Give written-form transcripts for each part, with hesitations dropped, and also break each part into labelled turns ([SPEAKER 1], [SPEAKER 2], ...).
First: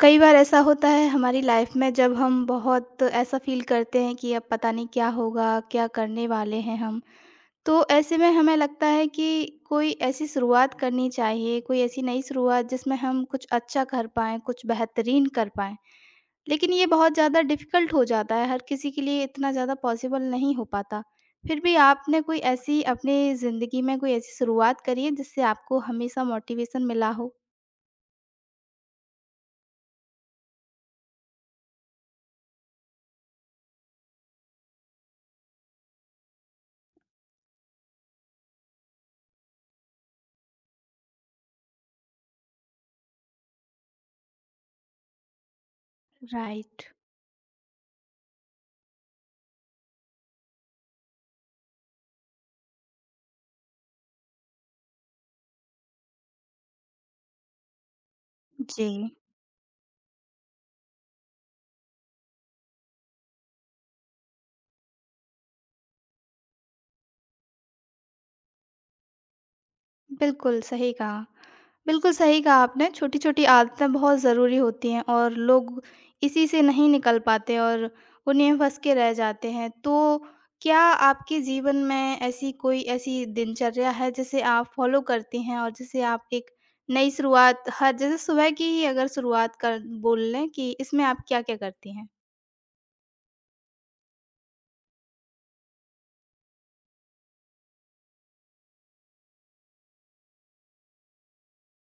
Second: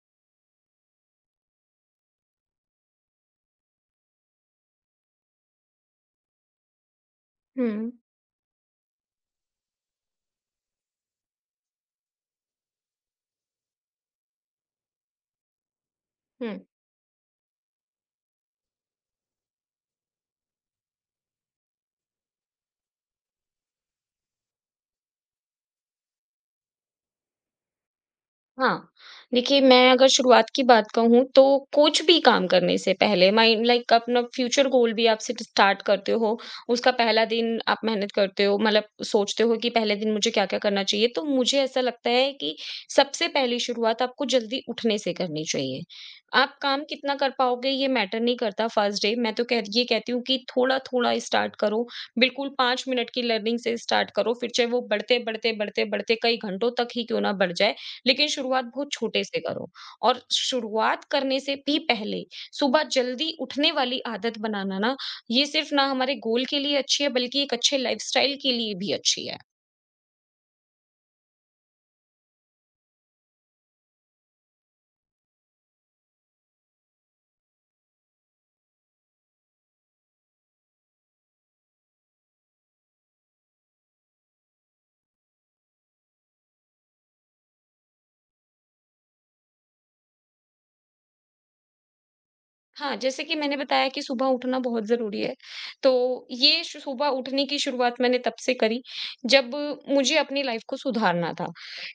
[SPEAKER 1] कई बार ऐसा होता है हमारी लाइफ में जब हम बहुत ऐसा फील करते हैं कि अब पता नहीं क्या होगा, क्या करने वाले हैं हम। तो
[SPEAKER 2] 嗯
[SPEAKER 1] ऐसे में हमें लगता है कि कोई ऐसी शुरुआत करनी चाहिए, कोई ऐसी नई शुरुआत जिसमें हम कुछ अच्छा कर पाएँ, कुछ बेहतरीन कर पाएँ।
[SPEAKER 2] 嗯。
[SPEAKER 1] लेकिन ये बहुत ज़्यादा डिफ़िकल्ट हो जाता है, हर किसी के लिए इतना ज़्यादा पॉसिबल नहीं हो पाता। फिर भी आपने कोई ऐसी अपनी ज़िंदगी में कोई ऐसी शुरुआत करी है जिससे आपको हमेशा मोटिवेशन मिला हो?
[SPEAKER 2] हाँ, देखिए, मैं अगर शुरुआत की बात कहूँ तो कुछ भी काम करने से पहले माइंड लाइक अपना फ्यूचर गोल भी आप सेट स्टार्ट करते हो। उसका पहला दिन आप मेहनत करते हो, मतलब सोचते हो कि पहले दिन मुझे क्या-क्या करना चाहिए, तो मुझे ऐसा लगता है कि सबसे पहली शुरुआत आपको जल्दी उठने से करनी चाहिए। आप काम
[SPEAKER 1] राइट।
[SPEAKER 2] कितना कर पाओगे ये मैटर नहीं करता फर्स्ट डे। मैं तो कह ये कहती हूँ कि थोड़ा-थोड़ा स्टार्ट करो, बिल्कुल 5 मिनट की लर्निंग से स्टार्ट करो, फिर चाहे वो बढ़ते-बढ़ते, बढ़ते-बढ़ते कई घंटों तक ही क्यों ना बढ़ जाए, लेकिन शुरुआत
[SPEAKER 1] जी,
[SPEAKER 2] बहुत छोटे से करो। और शुरुआत करने से भी पहले सुबह जल्दी उठने वाली आदत बनाना ना, ये सिर्फ ना हमारे गोल के लिए अच्छी है बल्कि एक अच्छे लाइफस्टाइल के लिए भी अच्छी है।
[SPEAKER 1] बिल्कुल सही कहा। बिल्कुल सही कहा आपने, छोटी-छोटी आदतें बहुत ज़रूरी होती हैं और लोग इसी से नहीं निकल पाते और उन्हें फँस के रह जाते हैं। तो क्या आपके जीवन में ऐसी कोई ऐसी दिनचर्या है जिसे आप फ़ॉलो करती हैं और जिसे आप एक नई शुरुआत हर जैसे सुबह की ही अगर शुरुआत कर बोल लें कि इसमें आप क्या-क्या करती हैं?
[SPEAKER 2] हाँ, जैसे कि मैंने बताया कि सुबह उठना बहुत ज़रूरी है। तो ये श सुबह उठने की शुरुआत मैंने तब से करी, जब मुझे अपनी लाइफ़ को सुधारना था।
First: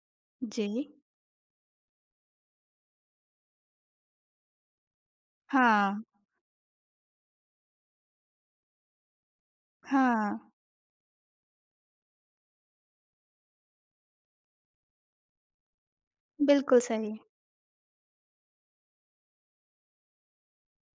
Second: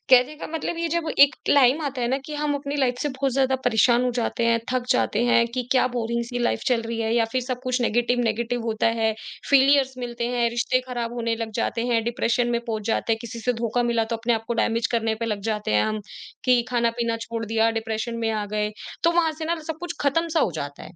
[SPEAKER 2] कहने का मतलब
[SPEAKER 1] जी।
[SPEAKER 2] ये, जब एक टाइम आता है ना कि हम अपनी लाइफ़ से बहुत ज़्यादा परेशान हो जाते हैं, थक जाते हैं कि क्या
[SPEAKER 1] हाँ,
[SPEAKER 2] बोरिंग-सी लाइफ़ चल रही है, या फिर सब कुछ नेगेटिव-नेगेटिव होता है, फेलियर्स मिलते
[SPEAKER 1] हाँ,
[SPEAKER 2] हैं, रिश्ते खराब होने लग जाते हैं, डिप्रेशन में पहुँच जाते हैं, किसी से धोखा मिला तो अपने आप को डैमेज करने पे लग जाते हैं हम, कि
[SPEAKER 1] बिल्कुल सही।
[SPEAKER 2] खाना-पीना छोड़ दिया, डिप्रेशन में आ गए। तो वहां से ना सब कुछ खत्म सा हो जाता है।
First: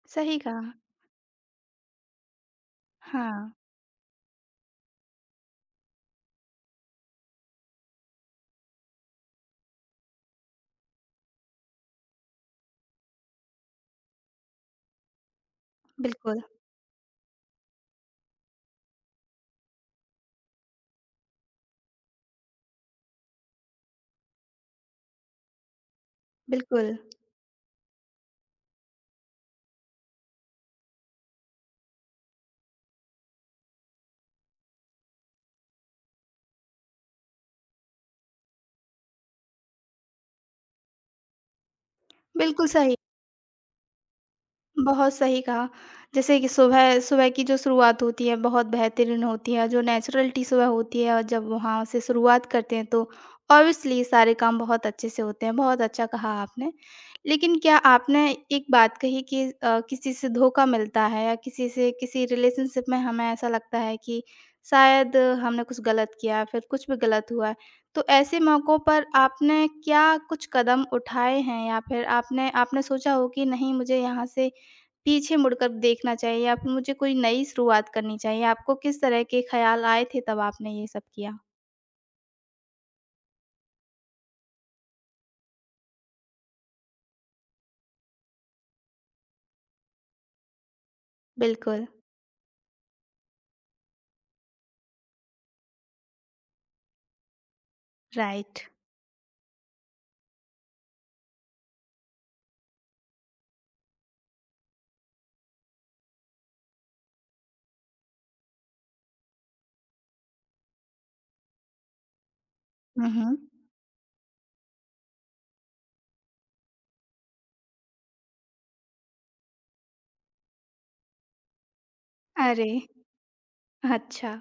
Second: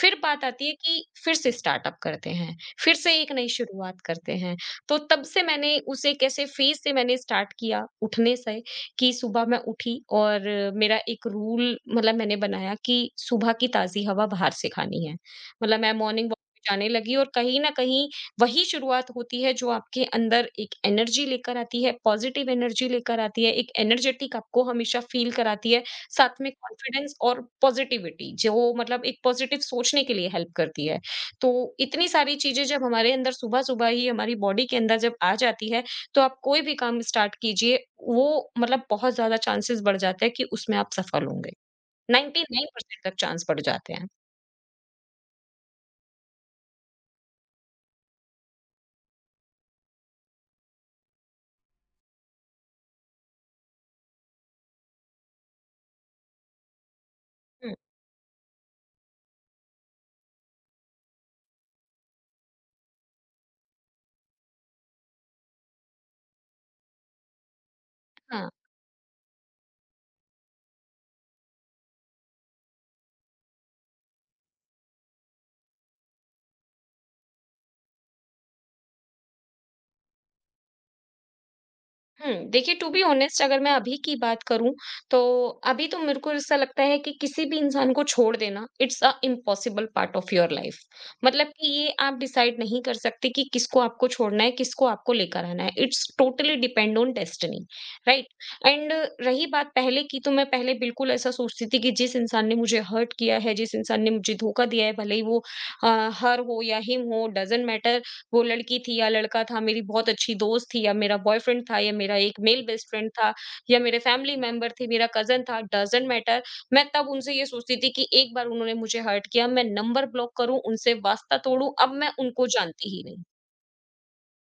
[SPEAKER 2] फिर
[SPEAKER 1] सही
[SPEAKER 2] बात
[SPEAKER 1] कहा।
[SPEAKER 2] आती है कि फिर से स्टार्टअप करते हैं, फिर से एक नई
[SPEAKER 1] हाँ,
[SPEAKER 2] शुरुआत करते हैं। तो तब से मैंने उसे कैसे फेज़ से मैंने स्टार्ट किया उठने से, कि सुबह मैं उठी और मेरा एक रूल, मतलब मैंने बनाया कि सुबह की ताज़ी हवा बाहर से खानी है। मतलब मैं मॉर्निंग वॉक
[SPEAKER 1] बिल्कुल,
[SPEAKER 2] पे जाने लगी, और कहीं न कहीं वही शुरुआत होती है जो आपके अंदर एक एनर्जी लेकर आती है, पॉजिटिव एनर्जी लेकर आती है, एक एनर्जेटिक आपको हमेशा फील कराती है, साथ में
[SPEAKER 1] बिल्कुल,
[SPEAKER 2] कॉन्फिडेंस और पॉजिटिविटी जो, मतलब एक पॉजिटिव सोचने के लिए हेल्प करती है। तो इतनी सारी चीज़ें जब हमारे अंदर सुबह-सुबह ही हमारी बॉडी के अंदर जब आ जाती है, तो आप कोई भी काम स्टार्ट कीजिए, वो मतलब बहुत ज़्यादा चांसेस बढ़ जाते हैं कि उसमें आप सफल होंगे।
[SPEAKER 1] बिल्कुल सही।
[SPEAKER 2] 99% तक चांस बढ़ जाते हैं।
[SPEAKER 1] बहुत सही कहा। जैसे कि सुबह सुबह की जो शुरुआत होती है बहुत बेहतरीन होती है, जो नेचुरलिटी सुबह होती है और जब वहाँ से शुरुआत करते हैं तो ऑब्वियसली सारे काम बहुत अच्छे से होते हैं, बहुत अच्छा कहा आपने। लेकिन
[SPEAKER 2] हुँ,
[SPEAKER 1] क्या आपने एक बात कही कि किसी से धोखा मिलता है या किसी से किसी रिलेशनशिप में हमें ऐसा लगता है कि शायद हमने कुछ गलत किया, फिर कुछ भी गलत हुआ है। तो ऐसे
[SPEAKER 2] हाँ।
[SPEAKER 1] मौकों पर आपने क्या कुछ कदम उठाए हैं या फिर आपने आपने सोचा हो कि नहीं मुझे यहाँ से पीछे मुड़कर देखना चाहिए या फिर मुझे कोई नई शुरुआत करनी चाहिए? आपको किस तरह के ख़्याल आए थे तब आपने ये सब किया?
[SPEAKER 2] हुँ, देखिए, टू बी ऑनेस्ट अगर मैं अभी की बात करूँ, तो अभी तो मेरे को ऐसा लगता है कि किसी भी इंसान को छोड़ देना it's a impossible part of your life. मतलब कि
[SPEAKER 1] बिल्कुल,
[SPEAKER 2] ये आप डिसाइड नहीं कर सकते कि किसको आपको छोड़ना है, किसको आपको लेकर आना है। It's totally depend on destiny, right?
[SPEAKER 1] Right.
[SPEAKER 2] And रही बात पहले की, तो मैं पहले बिल्कुल ऐसा सोचती थी कि जिस इंसान ने मुझे हर्ट किया है, जिस इंसान ने मुझे धोखा दिया है, भले ही वो हर हो या हिम हो, डज़न्ट मैटर, वो लड़की थी या लड़का था, मेरी बहुत अच्छी दोस्त थी या मेरा बॉयफ्रेंड था या मेरा एक मेल बेस्ट
[SPEAKER 1] हुँ,
[SPEAKER 2] फ्रेंड था
[SPEAKER 1] हुँ।
[SPEAKER 2] या मेरे फैमिली मेंबर थे, मेरा कज़न था, डज़न्ट मैटर। मैं तब उनसे ये सोचती थी कि एक बार उन्होंने मुझे हर्ट किया, मैं नंबर ब्लॉक करूँ, उनसे वास्ता तोड़ूँ, अब मैं उनको
[SPEAKER 1] अरे!
[SPEAKER 2] जानती ही नहीं।
[SPEAKER 1] अच्छा,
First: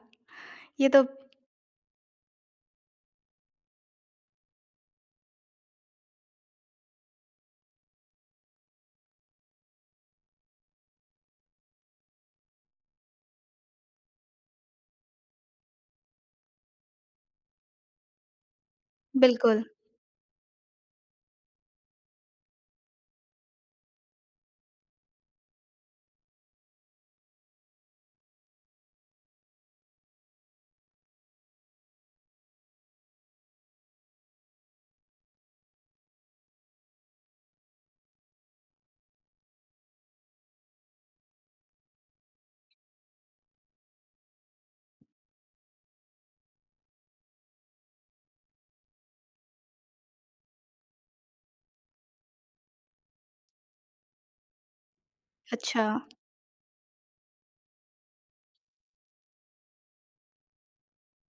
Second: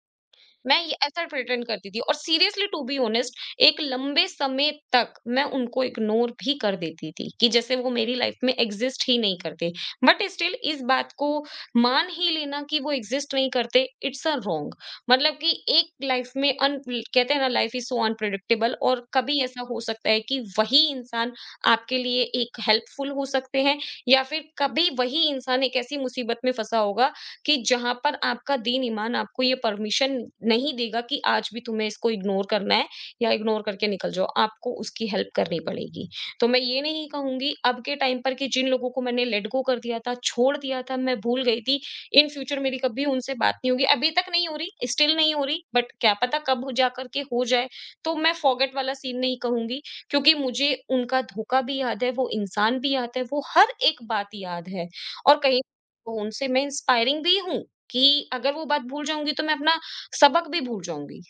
[SPEAKER 2] मैं
[SPEAKER 1] ये
[SPEAKER 2] ये
[SPEAKER 1] तो
[SPEAKER 2] ऐसा प्रिटेंड करती थी, और सीरियसली टू बी ऑनेस्ट एक लंबे समय तक मैं उनको इग्नोर भी कर देती थी कि जैसे वो मेरी लाइफ में एग्जिस्ट ही नहीं करते, बट स्टिल इस बात को मान ही लेना कि वो एग्जिस्ट नहीं करते, इट्स अ रॉन्ग। मतलब कि एक लाइफ में, अन कहते हैं ना, लाइफ इज सो अनप्रिडिक्टेबल, और कभी ऐसा
[SPEAKER 1] बिल्कुल,
[SPEAKER 2] हो सकता है कि वही इंसान आपके लिए एक हेल्पफुल हो सकते हैं, या फिर कभी वही इंसान एक ऐसी मुसीबत में फंसा होगा कि जहाँ पर आपका दीन ईमान आपको ये परमिशन नहीं देगा कि आज भी तुम्हें इसको इग्नोर करना है या इग्नोर करके निकल जाओ, आपको उसकी हेल्प करनी पड़ेगी। तो मैं ये नहीं कहूँगी अब के टाइम पर कि जिन लोगों को मैंने लेट गो कर दिया था, छोड़ दिया था, मैं भूल गई थी, इन फ्यूचर मेरी कभी उनसे बात नहीं होगी। अभी तक नहीं हो रही, स्टिल नहीं हो रही, बट क्या पता कब हो जा करके हो जाए। तो मैं फॉरगेट वाला सीन नहीं कहूँगी, क्योंकि मुझे उनका धोखा भी याद है, वो इंसान भी याद है, वो हर एक बात याद है, और कहीं
[SPEAKER 1] अच्छा,
[SPEAKER 2] तो उनसे मैं इंस्पायरिंग भी हूँ कि अगर वो बात भूल जाऊँगी तो मैं अपना सबक भी भूल जाऊँगी,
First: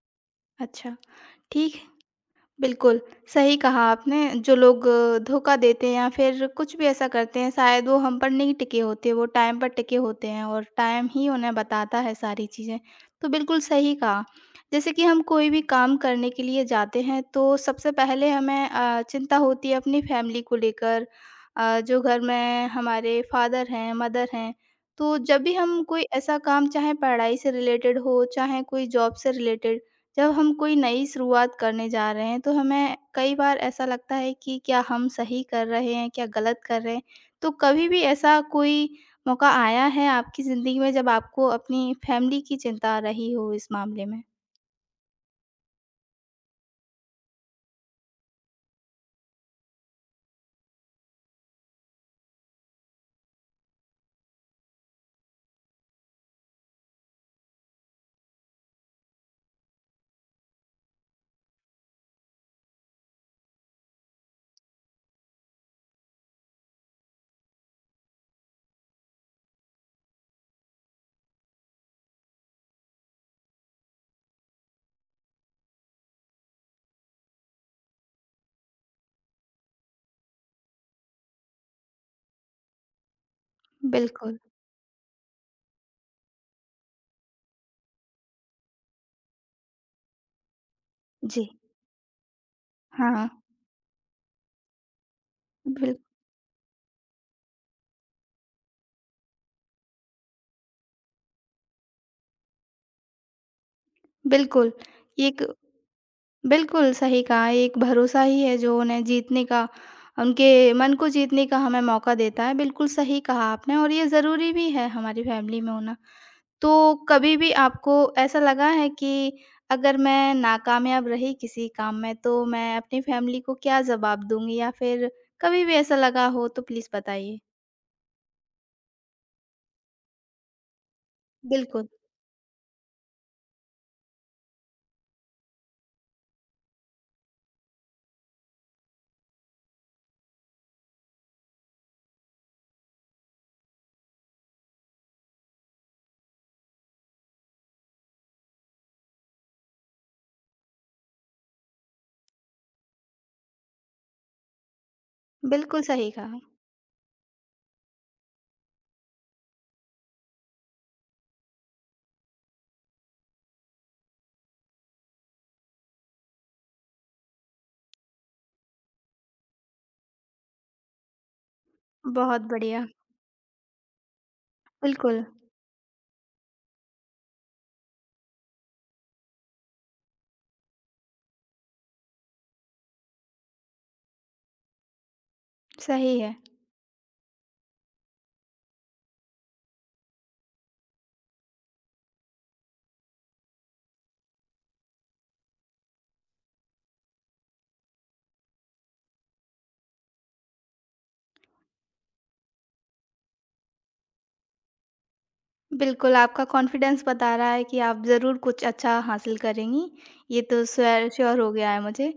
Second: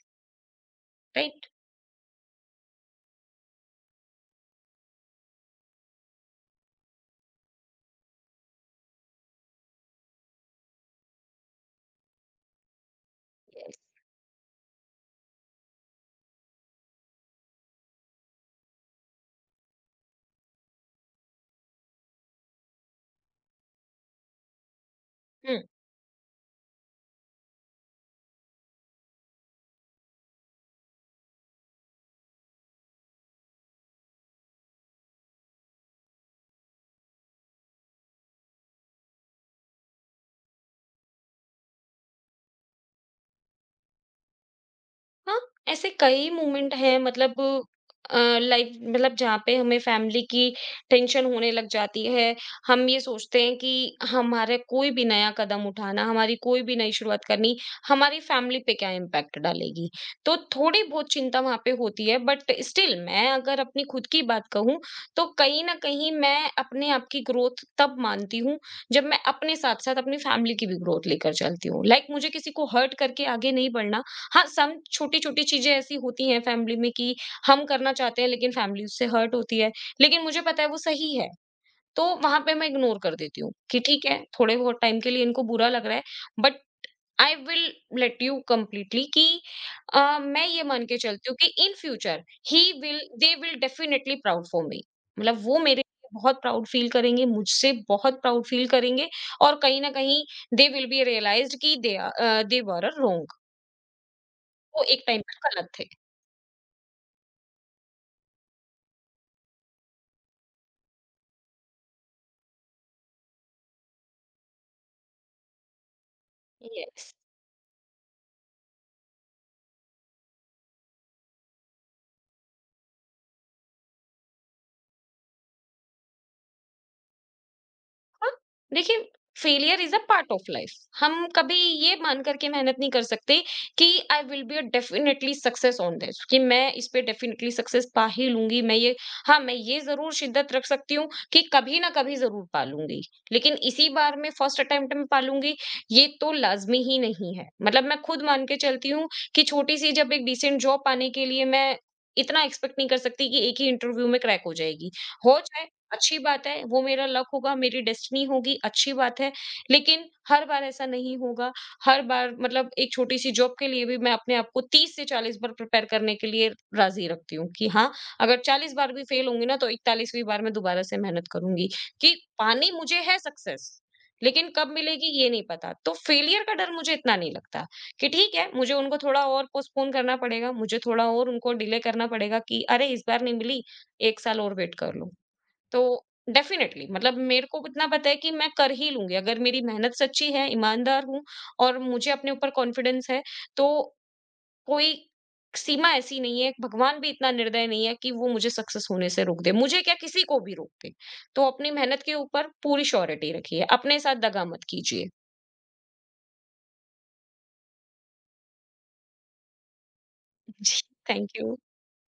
[SPEAKER 1] अच्छा,
[SPEAKER 2] राइट?
[SPEAKER 1] ठीक है। बिल्कुल, सही कहा आपने। जो लोग धोखा देते हैं या फिर कुछ भी ऐसा करते हैं, शायद वो हम पर नहीं टिके होते, वो टाइम पर टिके होते हैं और टाइम ही उन्हें बताता है सारी चीज़ें। तो बिल्कुल
[SPEAKER 2] यस।
[SPEAKER 1] सही कहा। जैसे कि हम कोई भी काम करने के लिए जाते हैं, तो सबसे पहले हमें चिंता होती है अपनी फैमिली को लेकर जो घर में हमारे फादर हैं, मदर हैं। तो जब भी
[SPEAKER 2] हुँ।
[SPEAKER 1] हम कोई ऐसा काम चाहे पढ़ाई से रिलेटेड हो, चाहे कोई जॉब से रिलेटेड जब हम कोई नई शुरुआत करने जा रहे हैं, तो हमें कई बार ऐसा लगता है कि क्या हम सही कर रहे हैं, क्या गलत कर रहे हैं? तो कभी भी ऐसा कोई मौका आया है आपकी ज़िंदगी में जब आपको अपनी फैमिली की चिंता रही हो इस मामले में?
[SPEAKER 2] हाँ, ऐसे कई मोमेंट हैं, मतलब लाइफ मतलब जहाँ पे हमें फैमिली की टेंशन होने लग जाती है। हम ये सोचते हैं कि हमारे कोई भी नया कदम उठाना, हमारी कोई भी नई शुरुआत करनी, हमारी फैमिली पे क्या इम्पैक्ट डालेगी। तो थोड़ी बहुत चिंता वहाँ पे होती है, बट स्टिल मैं अगर अपनी खुद की बात कहूँ, तो कहीं न कहीं मैं अपने आप की ग्रोथ तब मानती हूँ, जब मैं अपने साथ-साथ अपनी फैमिली की भी ग्रोथ लेकर चलती हूँ। लाइक मुझे किसी को हर्ट करके आगे नहीं बढ़ना। हाँ, सम छोटी-छोटी चीज़ें ऐसी होती हैं फैमिली में कि हम करना चाहते हैं, लेकिन फैमिली उससे हर्ट होती है। लेकिन मुझे पता है वो सही है, तो वहाँ पे मैं इग्नोर कर देती हूँ कि ठीक है,
[SPEAKER 1] बिल्कुल,
[SPEAKER 2] थोड़े बहुत टाइम के लिए इनको बुरा लग रहा है, but I will let you completely कि मैं ये मान के चलती हूँ कि
[SPEAKER 1] जी।
[SPEAKER 2] इन फ्यूचर ही विल
[SPEAKER 1] हाँ,
[SPEAKER 2] they will definitely proud for me. मतलब वो मेरे
[SPEAKER 1] बिल
[SPEAKER 2] लिए बहुत प्राउड फील करेंगे, मुझसे बहुत प्राउड फील करेंगे, और कहीं न कहीं दे विल बी रियलाइज्ड कि दे वर अ रोंग।
[SPEAKER 1] बिल्कुल।
[SPEAKER 2] वो एक टाइम
[SPEAKER 1] एक
[SPEAKER 2] पर गलत थे।
[SPEAKER 1] बिल्कुल सही कहा, एक भरोसा ही है जो उन्हें जीतने का उनके मन को जीतने का हमें मौका देता है। बिल्कुल सही कहा आपने और ये ज़रूरी भी है हमारी फैमिली में होना। तो
[SPEAKER 2] यस।
[SPEAKER 1] कभी भी आपको ऐसा लगा है कि अगर मैं नाकामयाब रही किसी काम में तो मैं अपनी फैमिली को क्या जवाब दूँगी? या फिर कभी भी ऐसा लगा हो तो प्लीज़ बताइए?
[SPEAKER 2] हाँ, देखिए, failure is a part of life. हम कभी
[SPEAKER 1] बिल्कुल,
[SPEAKER 2] ये मान करके मेहनत नहीं कर सकते कि I will be definitely success on this, कि मैं इस पे डेफिनेटली सक्सेस पा ही लूंगी। मैं ये, हाँ, मैं ये जरूर शिद्दत रख सकती हूँ कि कभी ना कभी जरूर पा लूंगी, लेकिन इसी बार में फर्स्ट अटेम्प्ट में पा लूंगी, ये तो लाजमी ही नहीं है। मतलब मैं खुद मान के चलती हूँ कि छोटी सी जब एक डिसेंट जॉब पाने के लिए मैं इतना एक्सपेक्ट नहीं कर सकती कि एक ही इंटरव्यू में क्रैक हो जाएगी। हो,
[SPEAKER 1] बिल्कुल सही
[SPEAKER 2] अच्छी
[SPEAKER 1] कहा।
[SPEAKER 2] बात है, वो मेरा लक होगा, मेरी डेस्टिनी होगी, अच्छी बात है। लेकिन हर बार ऐसा नहीं होगा। हर बार मतलब एक छोटी-सी जॉब के लिए भी मैं अपने आप को 30 से 40 बार प्रिपेयर करने के लिए राज़ी रखती हूँ, कि हाँ, अगर 40 बार भी फेल होंगी ना, तो 41वीं बार मैं दोबारा से मेहनत करूँगी, कि
[SPEAKER 1] बहुत
[SPEAKER 2] पानी
[SPEAKER 1] बढ़िया।
[SPEAKER 2] मुझे है सक्सेस, लेकिन कब मिलेगी
[SPEAKER 1] बिल्कुल,
[SPEAKER 2] ये नहीं पता। तो फेलियर का डर मुझे इतना नहीं लगता, कि ठीक है, मुझे उनको थोड़ा और पोस्टपोन करना पड़ेगा, मुझे थोड़ा और उनको डिले करना पड़ेगा, कि अरे! इस बार नहीं मिली, 1 साल और वेट कर लो। तो
[SPEAKER 1] सही है।
[SPEAKER 2] डेफिनेटली मतलब मेरे को इतना पता है कि मैं कर ही लूंगी, अगर मेरी मेहनत सच्ची है, ईमानदार हूं और मुझे अपने ऊपर कॉन्फिडेंस है, तो कोई सीमा ऐसी नहीं है, भगवान भी इतना निर्दय नहीं है कि वो मुझे सक्सेस होने से रोक दे, मुझे क्या, किसी को भी रोक दे। तो अपनी मेहनत के ऊपर पूरी श्योरिटी रखिए, अपने साथ दगा मत कीजिए।
[SPEAKER 1] बिल्कुल, आपका कॉन्फिडेंस बता रहा है कि आप ज़रूर कुछ अच्छा हासिल करेंगी। ये तो
[SPEAKER 2] जी,
[SPEAKER 1] स्वे
[SPEAKER 2] थैंक
[SPEAKER 1] श्योर हो
[SPEAKER 2] यू।
[SPEAKER 1] गया है मुझे।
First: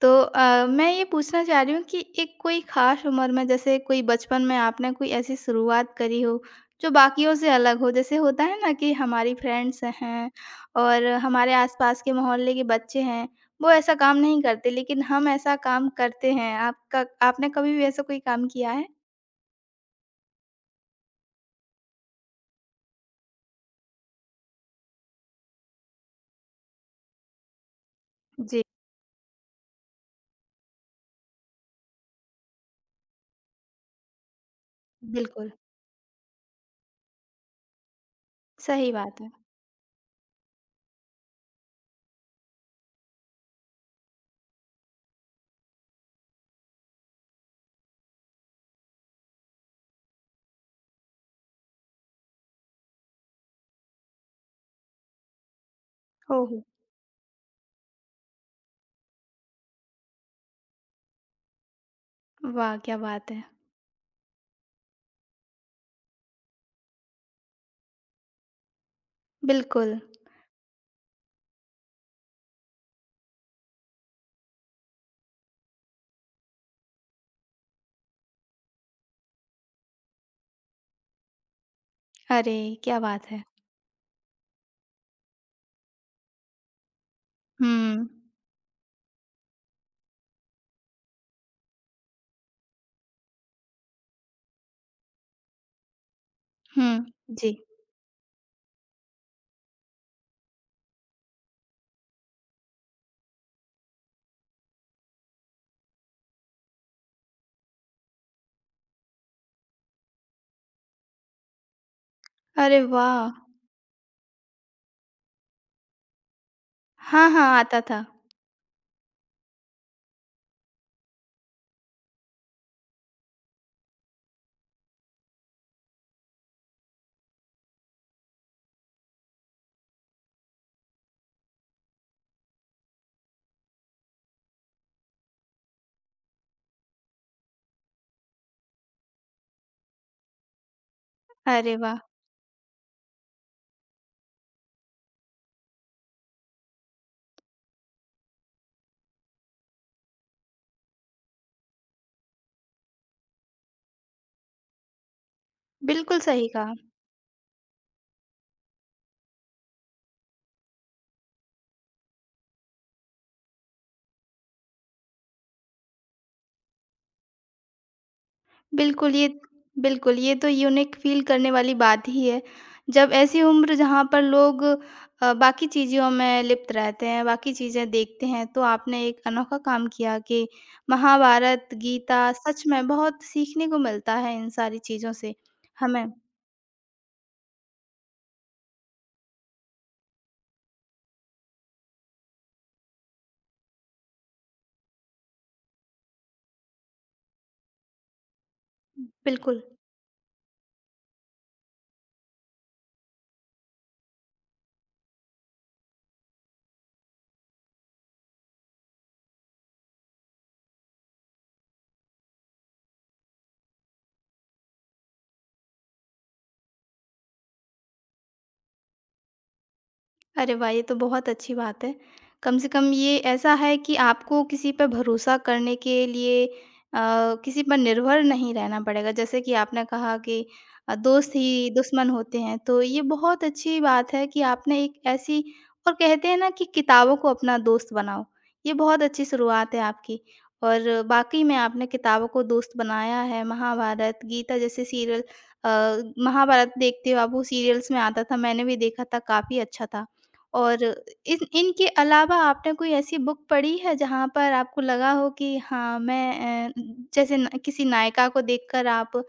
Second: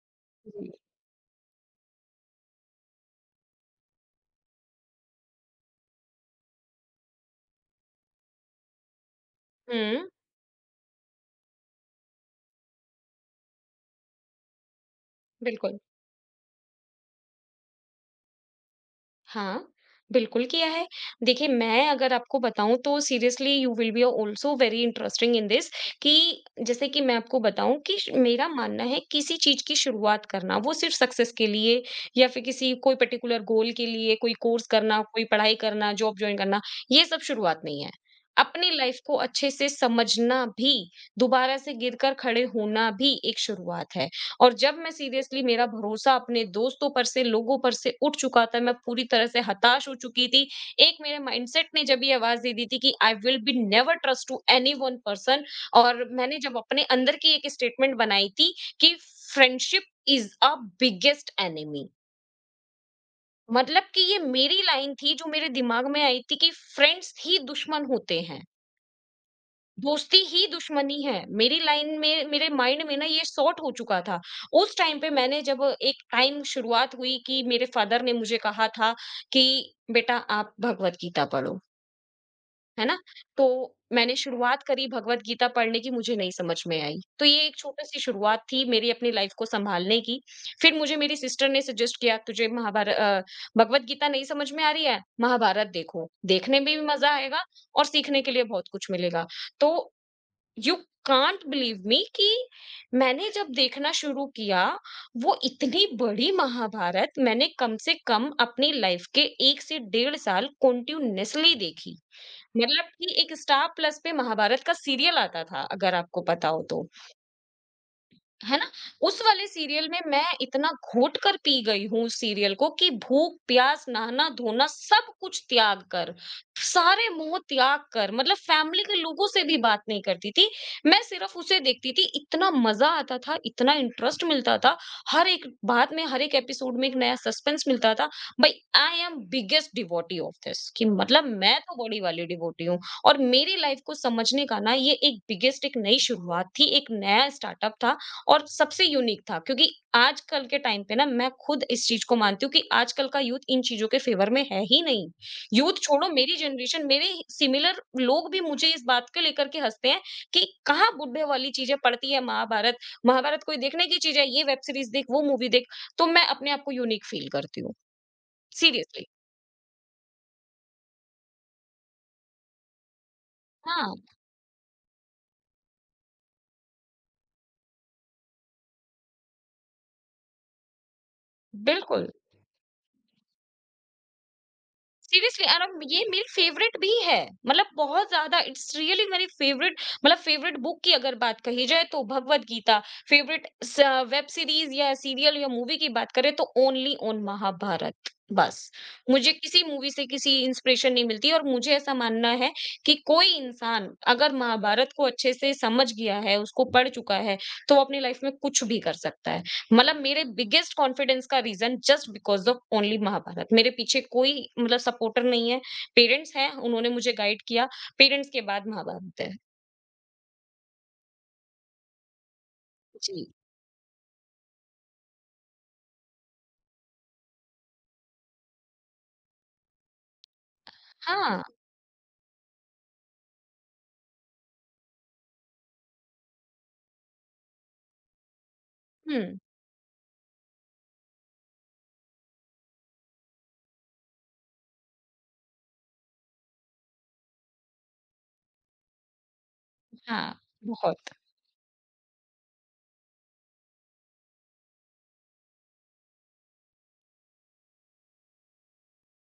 [SPEAKER 1] तो
[SPEAKER 2] जी।
[SPEAKER 1] मैं ये पूछना चाह रही हूँ कि एक कोई ख़ास उम्र में जैसे कोई बचपन में आपने कोई ऐसी शुरुआत करी हो, जो बाकियों से अलग हो? जैसे होता है ना कि हमारी फ्रेंड्स
[SPEAKER 2] हम्म।
[SPEAKER 1] हैं और हमारे आस-पास के मोहल्ले के बच्चे हैं, वो ऐसा काम नहीं करते लेकिन हम ऐसा
[SPEAKER 2] बिल्कुल।
[SPEAKER 1] काम करते हैं। आपका आपने कभी भी ऐसा कोई काम किया है?
[SPEAKER 2] हाँ, बिल्कुल किया है। देखिए, मैं अगर आपको बताऊँ तो seriously you will be also very interesting in this, कि जैसे कि मैं आपको बताऊँ कि श मेरा
[SPEAKER 1] जी,
[SPEAKER 2] मानना है, किसी चीज़ की शुरुआत करना, वो सिर्फ़ सक्सेस के लिए या फिर किसी कोई पर्टिकुलर गोल के लिए कोई कोर्स करना, कोई
[SPEAKER 1] बिल्कुल।
[SPEAKER 2] पढ़ाई करना, जॉब जॉइन करना, ये सब शुरुआत नहीं है। अपनी
[SPEAKER 1] सही
[SPEAKER 2] लाइफ़ को
[SPEAKER 1] बात है।
[SPEAKER 2] अच्छे से समझना भी, दोबारा से गिरकर खड़े होना भी एक शुरुआत है। और जब मैं सीरियसली मेरा भरोसा अपने दोस्तों पर से, लोगों पर से उठ चुका था, मैं पूरी तरह से हताश हो चुकी थी। एक मेरे माइंडसेट ने जब ये आवाज़ दे दी थी कि I will be never trust to anyone person, और मैंने
[SPEAKER 1] ओह!
[SPEAKER 2] जब अपने अंदर की एक स्टेटमेंट बनाई थी कि friendship is a biggest enemy.
[SPEAKER 1] वाह! क्या बात है।
[SPEAKER 2] मतलब कि ये मेरी लाइन थी जो मेरे दिमाग में आई थी कि फ्रेंड्स ही दुश्मन होते हैं।
[SPEAKER 1] बिल्कुल।
[SPEAKER 2] दोस्ती ही दुश्मनी है। मेरी लाइन में, मेरे माइंड में ना ये सॉर्ट हो चुका था। उस टाइम पे मैंने जब एक टाइम शुरुआत हुई, कि मेरे फादर ने मुझे कहा था कि बेटा आप भगवत गीता पढ़ो,
[SPEAKER 1] अरे!
[SPEAKER 2] है ना?
[SPEAKER 1] क्या बात है।
[SPEAKER 2] तो मैंने शुरुआत करी भगवत गीता पढ़ने की, मुझे नहीं समझ में आई। तो ये एक छोटी-सी
[SPEAKER 1] हुँ।
[SPEAKER 2] शुरुआत थी मेरी अपनी लाइफ को सँभालने की। फिर मुझे मेरी सिस्टर ने सजेस्ट किया, तुझे भगवत गीता नहीं समझ में आ रही है? महाभारत देखो। देखने में भी
[SPEAKER 1] हुँ,
[SPEAKER 2] मज़ा आएगा
[SPEAKER 1] जी।
[SPEAKER 2] और सीखने के लिए बहुत कुछ मिलेगा। तो यू कांट बिलीव मी कि मैंने जब देखना शुरू किया, वो इतनी बड़ी महाभारत मैंने कम से कम अपनी लाइफ के एक से डेढ़ साल कॉन्टिन्यूअसली देखी।
[SPEAKER 1] अरे
[SPEAKER 2] मतलब कि
[SPEAKER 1] वाह!
[SPEAKER 2] एक स्टार प्लस पे महाभारत का सीरियल आता था, अगर आपको पता हो तो,
[SPEAKER 1] हाँ, हाँ, आता था।
[SPEAKER 2] है ना? उस वाले सीरियल में मैं इतना घोट कर पी गई हूँ उस सीरियल को कि भूख, प्यास, नहाना-धोना सब कुछ त्याग कर, सारे मोह त्याग कर, मतलब फैमिली के लोगों से भी बात नहीं करती थी। मैं सिर्फ़ उसे देखती थी, इतना मज़ा आता था, इतना इंटरेस्ट मिलता था, हर एक बात में, हर एक एपिसोड में एक नया सस्पेंस मिलता था। भाई I am biggest devotee of this, कि मतलब मैं
[SPEAKER 1] अरे
[SPEAKER 2] तो
[SPEAKER 1] वाह!
[SPEAKER 2] बड़ी वाली डिवोटी हूँ। और मेरी लाइफ़ को समझने का ना ये एक बिगेस्ट एक नई शुरुआत थी, एक नया स्टार्टअप था और सबसे यूनिक था, क्योंकि आजकल के टाइम पे ना मैं खुद इस चीज को मानती हूँ कि आजकल का यूथ इन चीजों के फेवर में है ही नहीं। यूथ छोड़ो,
[SPEAKER 1] बिल्कुल
[SPEAKER 2] मेरी
[SPEAKER 1] सही कहा।
[SPEAKER 2] जनरेशन, मेरे सिमिलर लोग भी मुझे इस बात को लेकर के हँसते हैं कि कहाँ बुड्ढे वाली चीजें पड़ती है महाभारत। महाभारत कोई देखने की चीज़ है, ये वेब सीरीज़ देख, वो मूवी देख। तो मैं अपने आप को यूनिक फील करती हूँ, सीरियसली।
[SPEAKER 1] बिल्कुल, ये बिल्कुल, ये तो यूनिक फ़ील करने वाली बात ही है। जब ऐसी उम्र
[SPEAKER 2] हाँ,
[SPEAKER 1] जहाँ पर लोग बाकी चीज़ों में लिप्त रहते हैं, बाकी चीज़ें देखते हैं, तो आपने एक अनोखा काम किया कि महाभारत,
[SPEAKER 2] बिल्कुल।
[SPEAKER 1] गीता सच में बहुत सीखने को मिलता है इन सारी चीज़ों से
[SPEAKER 2] सीरियसली, और अब ये
[SPEAKER 1] हमें।
[SPEAKER 2] मेरी फेवरेट भी है। मतलब बहुत ज्यादा, इट्स रियली मेरी फेवरेट। मतलब फेवरेट बुक की अगर बात कही जाए तो Bhagavad Gita, favourite web series या सीरियल या मूवी की बात करें तो ओनली ओन महाभारत, बस। मुझे
[SPEAKER 1] बिल्कुल।
[SPEAKER 2] किसी मूवी से किसी इंस्पिरेशन नहीं मिलती, और मुझे ऐसा मानना है कि कोई इंसान अगर महाभारत को अच्छे से समझ गया है, उसको पढ़ चुका है, तो वो अपनी लाइफ में कुछ भी कर सकता है। मतलब मेरे बिगेस्ट कॉन्फिडेंस का reason just because of only Mahabharat. मेरे पीछे कोई, मतलब सपोर्टर नहीं है। पेरेंट्स हैं, उन्होंने मुझे गाइड किया। पेरेंट्स के बाद महाभारत है।
[SPEAKER 1] अरे वाह! ये तो बहुत अच्छी बात है। कम से कम ये
[SPEAKER 2] जी।
[SPEAKER 1] ऐसा है कि आपको किसी पे भरोसा करने के लिए किसी पर निर्भर नहीं रहना पड़ेगा। जैसे कि आपने कहा कि दोस्त
[SPEAKER 2] हाँ।
[SPEAKER 1] ही दुश्मन होते हैं, तो ये बहुत अच्छी बात है कि आपने एक ऐसी और कहते हैं ना कि किताबों को अपना दोस्त बनाओ, ये बहुत अच्छी
[SPEAKER 2] हम्म।
[SPEAKER 1] शुरुआत है आपकी। और वाक़ई में आपने किताबों को दोस्त बनाया है, महाभारत, गीता जैसे सीरियल अ, महाभारत देखते हो आप, वो सीरियल्स में आता था, मैंने भी देखा था, काफ़ी अच्छा था।
[SPEAKER 2] हाँ।
[SPEAKER 1] और
[SPEAKER 2] बहुत।
[SPEAKER 1] इन इनके अलावा आपने कोई ऐसी बुक पढ़ी है जहाँ पर आपको लगा हो कि हाँ मैं जैसे न किसी नायिका को देखकर आप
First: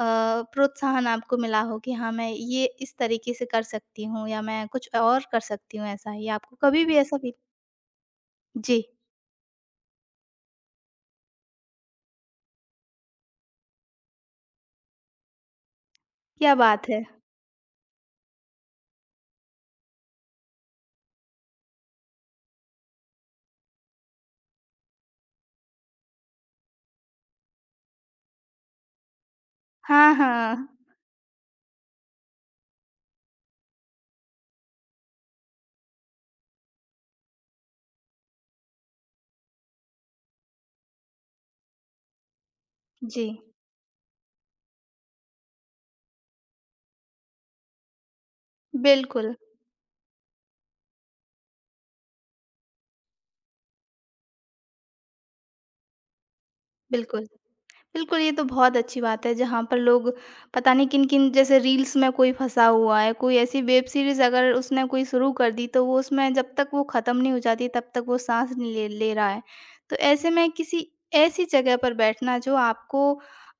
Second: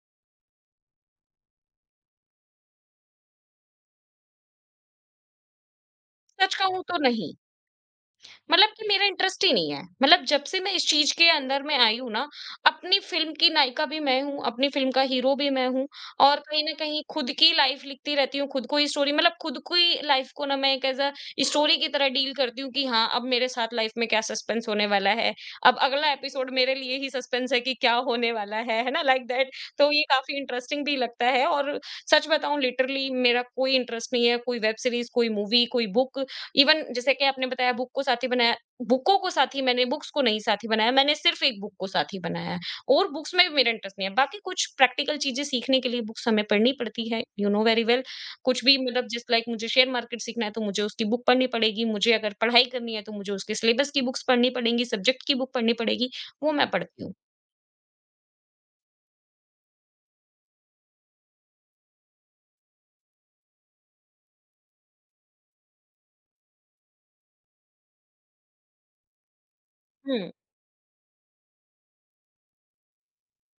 [SPEAKER 1] प्रोत्साहन आपको मिला हो कि हाँ मैं ये इस तरीके से कर सकती हूँ या मैं कुछ और कर सकती हूँ ऐसा ही
[SPEAKER 2] सच
[SPEAKER 1] आपको
[SPEAKER 2] कहूँ
[SPEAKER 1] कभी भी
[SPEAKER 2] तो
[SPEAKER 1] ऐसा फील
[SPEAKER 2] नहीं। मतलब
[SPEAKER 1] जी,
[SPEAKER 2] कि मेरा इंटरेस्ट ही नहीं है। मतलब जब से मैं इस चीज़ के अंदर में आई हूँ ना, अपनी फ़िल्म की नायिका भी मैं हूँ, अपनी फ़िल्म का हीरो भी मैं हूँ और
[SPEAKER 1] क्या
[SPEAKER 2] कहीं न
[SPEAKER 1] बात है!
[SPEAKER 2] कहीं खुद की लाइफ़ लिखती रहती हूँ, खुद को ही स्टोरी, मतलब खुद की लाइफ़ को ना मैं एक ऐज़ अ स्टोरी की तरह डील करती हूँ कि हाँ, अब मेरे साथ लाइफ़ में क्या सस्पेंस होने वाला है। अब अगला एपिसोड मेरे लिए ही सस्पेंस है कि क्या होने वाला है ना? Like that. तो ये
[SPEAKER 1] हाँ,
[SPEAKER 2] काफ़ी
[SPEAKER 1] हाँ।
[SPEAKER 2] इंटरेस्टिंग भी लगता है। और सच बताऊँ, लिटरली मेरा कोई इंटरेस्ट नहीं है, कोई वेब सीरीज़, कोई मूवी, कोई बुक, इवन जैसे कि आपने बताया बुक को साथी बनाया, बुकों को साथी, मैंने बुक्स को नहीं साथी बनाया, मैंने सिर्फ एक बुक को साथी बनाया है। और
[SPEAKER 1] जी,
[SPEAKER 2] बुक्स में भी मेरा इंटरेस्ट नहीं है। बाकी कुछ प्रैक्टिकल चीज़ें सीखने के लिए बुक्स हमें पढ़नी पड़ती है, यू नो वेरी वेल, कुछ भी, मतलब जस्ट
[SPEAKER 1] बिल्कुल,
[SPEAKER 2] लाइक मुझे शेयर मार्केट सीखना है तो मुझे उसकी बुक पढ़नी पड़ेगी, मुझे अगर पढ़ाई करनी है तो मुझे उसके सिलेबस की बुक्स पढ़नी पड़ेंगी, सब्जेक्ट की बुक पढ़नी पड़ेगी, वो मैं पढ़ती हूँ।
[SPEAKER 1] बिल्कुल। बिल्कुल, ये तो बहुत अच्छी बात है जहाँ पर लोग पता नहीं किन-किन जैसे रील्स में कोई फँसा हुआ है, कोई ऐसी वेब सीरीज़ अगर उसने कोई शुरू कर दी तो वो उसमें जब तक वो ख़त्म नहीं हो जाती तब तक वो साँस नहीं ले ले रहा है। तो ऐसे
[SPEAKER 2] हुँ।
[SPEAKER 1] में किसी ऐसी जगह पर बैठना जो आपको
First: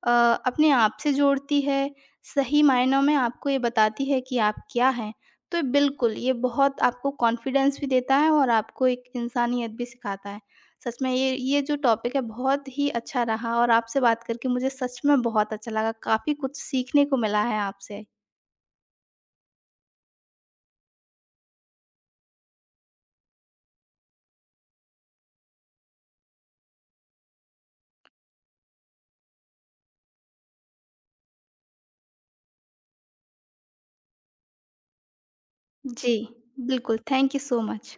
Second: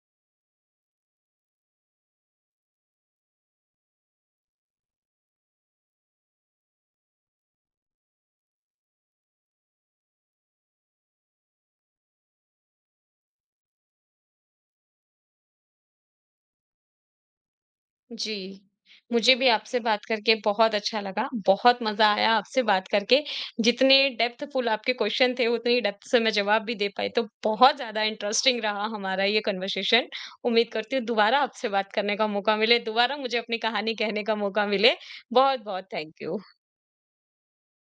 [SPEAKER 1] अ, अपने आप से जोड़ती है, सही मायनों में आपको ये बताती है कि आप क्या हैं। तो बिल्कुल, ये बहुत आपको कॉन्फिडेंस भी देता है और आपको एक इंसानियत भी सिखाता है। सच में ये जो टॉपिक है बहुत ही अच्छा रहा और आपसे बात करके मुझे सच में बहुत अच्छा लगा। काफ़ी कुछ सीखने को मिला है आपसे।
[SPEAKER 2] जी। मुझे भी आपसे बात करके बहुत अच्छा लगा। बहुत मज़ा आया आपसे बात करके। जितने डेप्थफुल आपके क्वेश्चन थे, उतनी डेप्थ से मैं जवाब भी दे पाई, तो बहुत ज़्यादा इंटरेस्टिंग रहा हमारा ये कन्वर्सेशन। उम्मीद करती हूँ दोबारा आपसे बात करने का मौका मिले, दोबारा मुझे अपनी कहानी कहने का मौका मिले। बहुत-बहुत
[SPEAKER 1] जी,
[SPEAKER 2] थैंक यू।
[SPEAKER 1] बिल्कुल, थैंक यू सो मच।